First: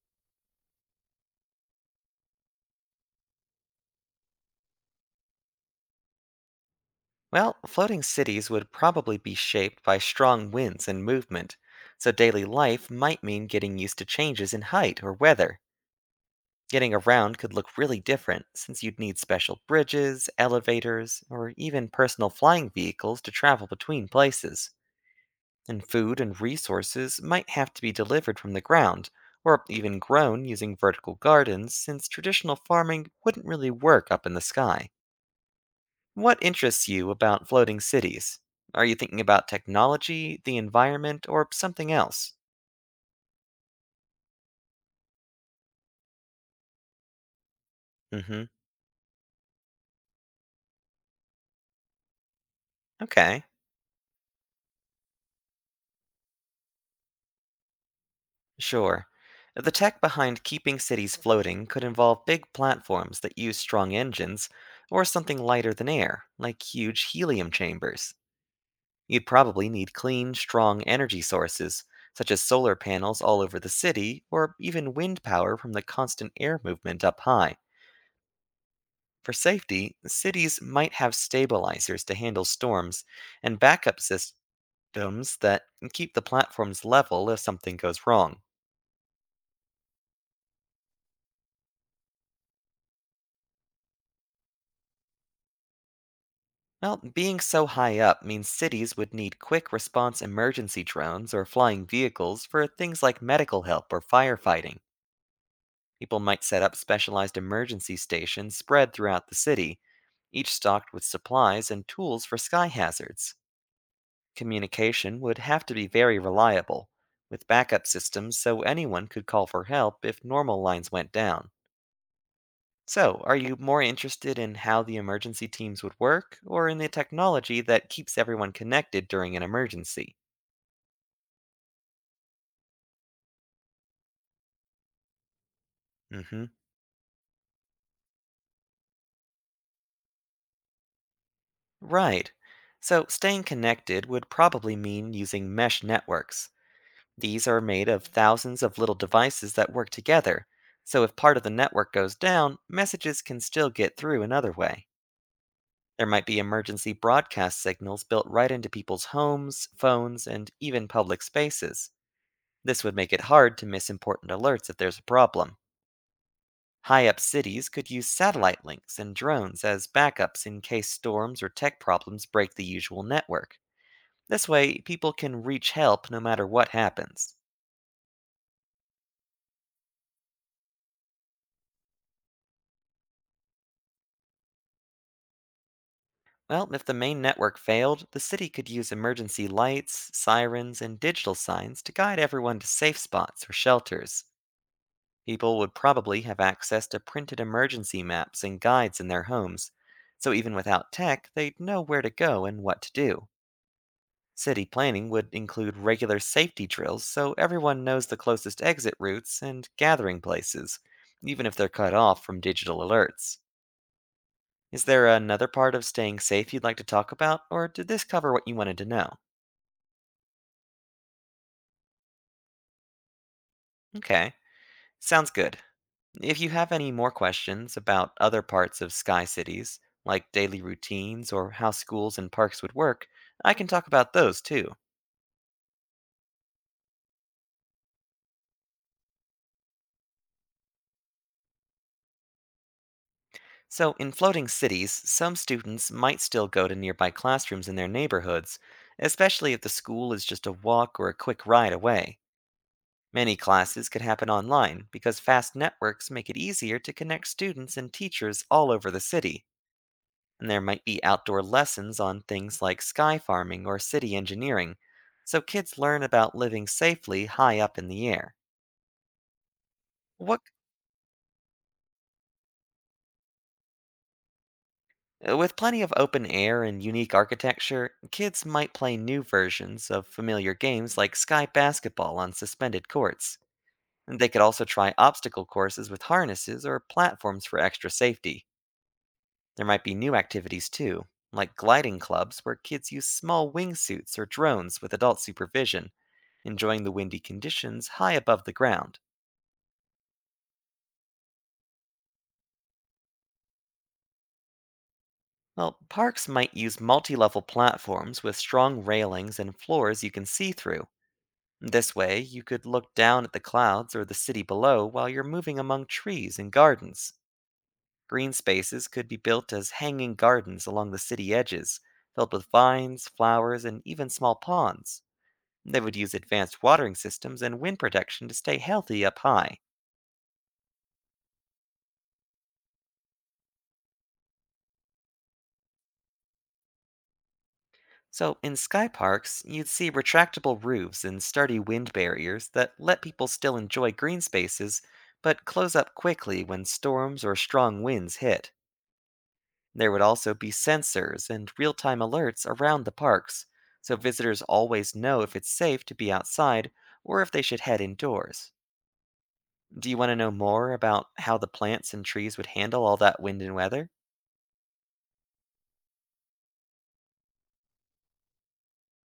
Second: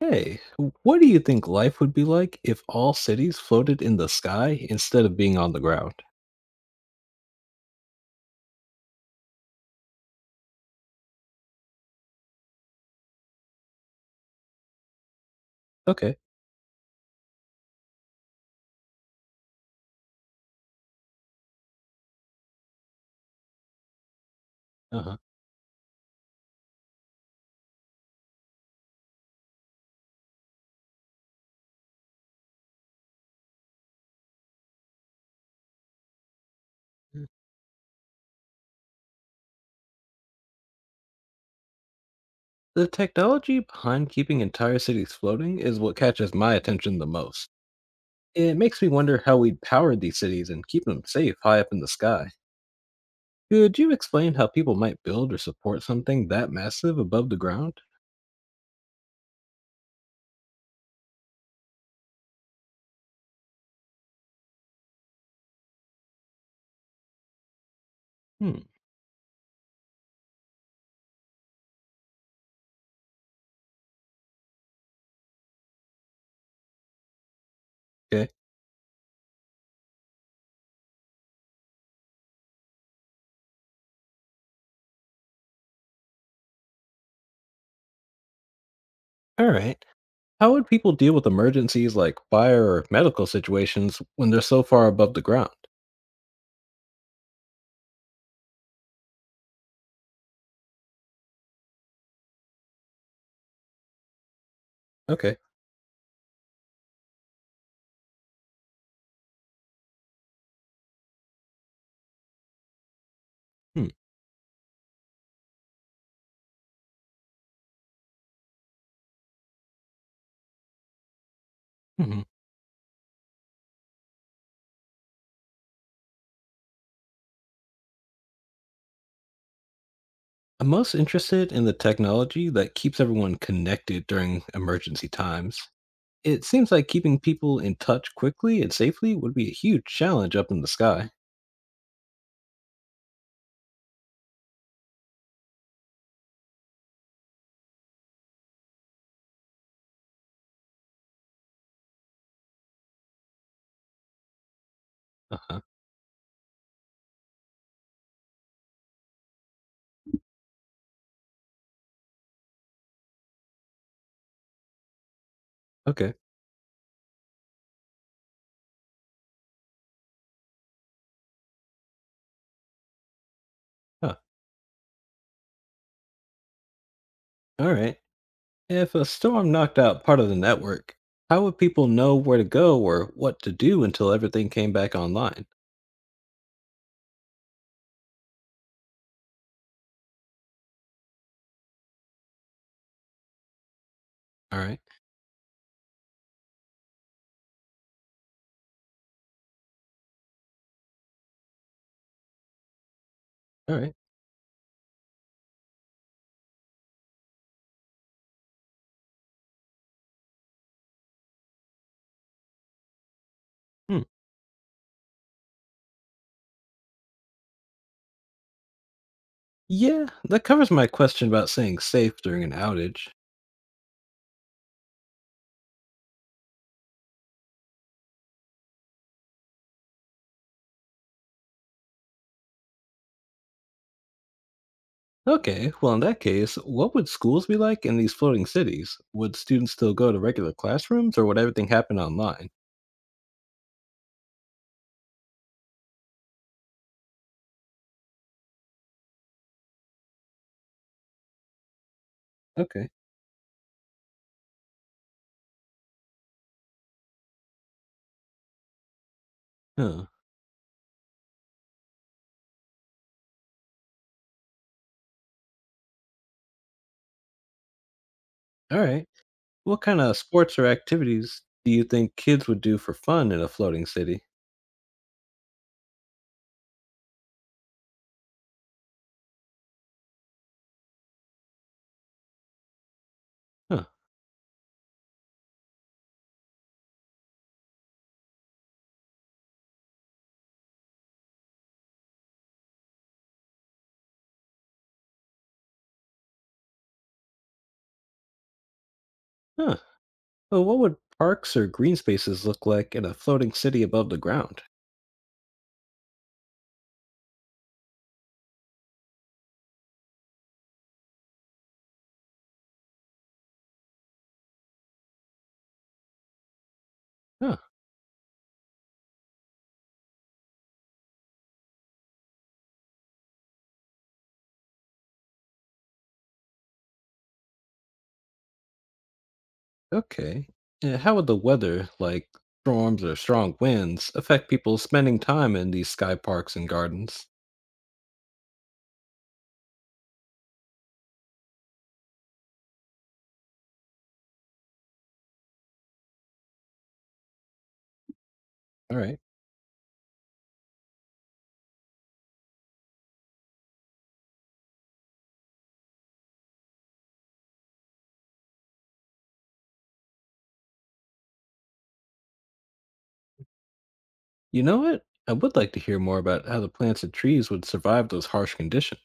Hey, what do you think life would be like if all cities floated in the sky instead of being on the ground? Well, floating cities would probably be shaped by strong winds and movement, so daily life might mean getting used to changes in height or weather. Okay. Getting around could look really different since you'd need special bridges, elevators, or even personal flying vehicles to travel between places. Uh huh. And food and resources might have to be delivered from the ground, or even grown using vertical gardens since traditional farming wouldn't really work up in the sky. What interests you Mm. about floating cities? Are you thinking about technology, the environment, or something else? The technology behind keeping entire cities floating is what catches my attention the most. Hmm. It makes me wonder how we'd power these cities and keep them safe high up in the sky. Okay, Could you explain how people might build or support something that massive above the ground? sure. The tech behind keeping cities floating could involve big platforms that use strong engines, or something lighter than air, like huge helium chambers. Hmm. You'd probably need clean, strong energy sources, such as solar panels all over the city, or even wind power from the constant air movement up high. Okay. For safety, cities might have stabilizers to handle storms and backup systems that keep the platforms level if something goes wrong. All right. How would people deal with emergencies like fire or medical situations when they're so far above the ground? Well, being so high up means cities would need quick response emergency drones or flying vehicles for things like medical help or firefighting. Okay. People might set up specialized emergency stations spread throughout the city, each stocked with supplies and tools for sky hazards. Hmm. Communication would have to be very reliable, with backup systems so anyone could call for help if normal lines went down. Mhm. So, are you more interested in how the emergency teams would work, or in the technology that keeps everyone connected during an emergency? I'm most interested in the technology that keeps everyone connected during emergency times. It Hmm. seems like keeping people in touch quickly and safely would be a huge challenge up in the sky. Right. So, staying connected would probably mean using mesh networks. These are made of thousands of little devices that work together, so if part of the network goes down, messages can still get through another way. Uh huh. There might be emergency broadcast signals built right into people's homes, phones, and even public spaces. This would make it hard to miss important alerts if there's a problem. Okay. High up cities could use satellite links and drones as backups in case storms or tech problems break the usual network. Huh. This way, people can reach help no matter what happens. All right. If a storm knocked out part of the network, how would people know where to go or what to do until everything came back online? Well, if the main network failed, the city could use emergency lights, sirens, and digital signs to guide everyone to safe spots or shelters. All right. People would probably have access to printed emergency maps and guides in their homes, so even without tech, they'd know where to go and what to do. All right. City planning would include regular safety drills so everyone knows the closest exit routes and gathering places, even if they're cut off from digital alerts. Hmm. Is there another part of staying safe you'd like to talk about, or did this cover what you wanted to know? Yeah, that covers my question about staying safe during an outage. Okay, sounds good. If you have any more questions about other parts of sky cities, like daily routines or how schools and parks would work, I can talk about those too. Okay, well, in that case, what would schools be like in these floating cities? Would students still go to regular classrooms or would everything happen online? So, in floating cities, some students might still go to nearby classrooms in their neighborhoods, especially if the school is just a walk or a quick ride away. Okay. Many classes could happen online because fast networks make it easier to connect students and teachers all over the city. Huh. And there might be outdoor lessons on things like sky farming or city engineering, so kids learn about living safely high up in the air. All right. What kind of What, sports or activities do you think kids would do for fun in a floating city? With plenty of open air and unique architecture, kids might play new versions of familiar games like sky basketball on suspended courts. Huh. And they could also try obstacle courses with harnesses or platforms for extra safety. There might be new activities too, like gliding clubs where kids use small wingsuits or drones with adult supervision enjoying the windy conditions high above the ground. Huh. Well, what would parks or green spaces look like in a floating city above the ground? Well, parks might use multi level platforms with strong railings and floors you can see through. This way, you could look down at the clouds or the city below while you're moving among trees and gardens. Huh. Green spaces could be built as hanging gardens along the city edges, filled with vines, flowers, and even small ponds. They would use advanced watering systems and wind protection to stay healthy up high. Okay. And how would the weather, like storms or strong winds, affect people spending time in these sky parks and gardens? So, in sky parks, you'd see retractable roofs and sturdy wind barriers that let people still enjoy green spaces, but close up quickly when storms or strong winds hit. All right. There would also be sensors and real time alerts around the parks, so visitors always know if it's safe to be outside or if they should head indoors. Do you want to know more about how the plants and trees would handle all that wind and weather? You know what? I would like to hear more about how the plants and trees would survive those harsh conditions.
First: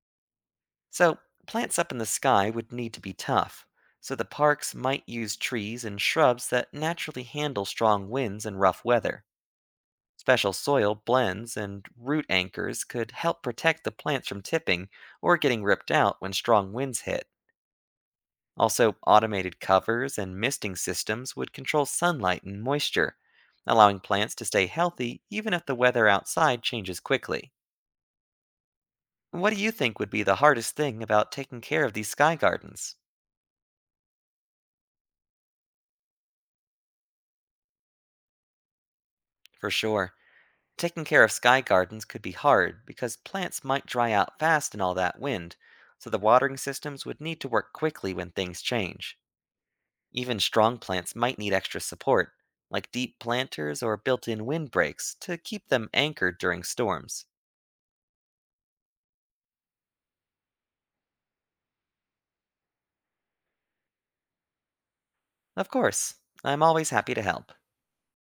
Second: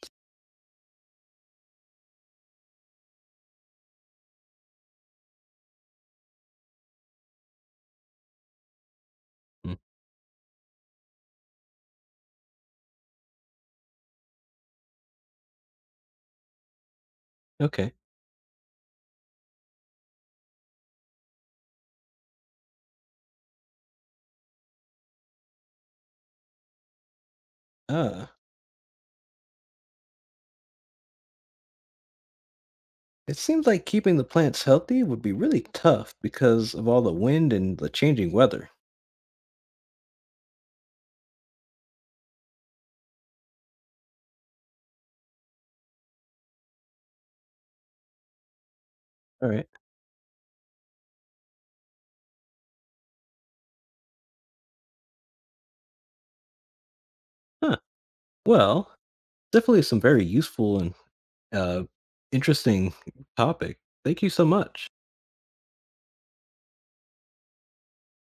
So, plants up in the sky would need to be tough, so the parks might use trees and shrubs that naturally handle strong winds and rough weather. Mm, Special soil blends and root anchors could help protect the plants from tipping or getting ripped out when strong winds hit. okay. Also, automated covers and misting systems would control sunlight and moisture, allowing plants to stay healthy even if the weather outside changes quickly. Uh, What do you think would be the hardest thing about taking care of these sky gardens? it seems like keeping the plants healthy would be really tough because of all the wind and the changing weather. For sure. Taking care of sky gardens could be hard because plants might dry out fast in all that wind, so the watering systems would need to work quickly when things change. All right. Even strong plants might need extra support, like deep planters or built in windbreaks, to keep them anchored during storms. Huh. Well, definitely some very useful and uh, interesting topic. Thank you so much. Of course, I'm always happy to help.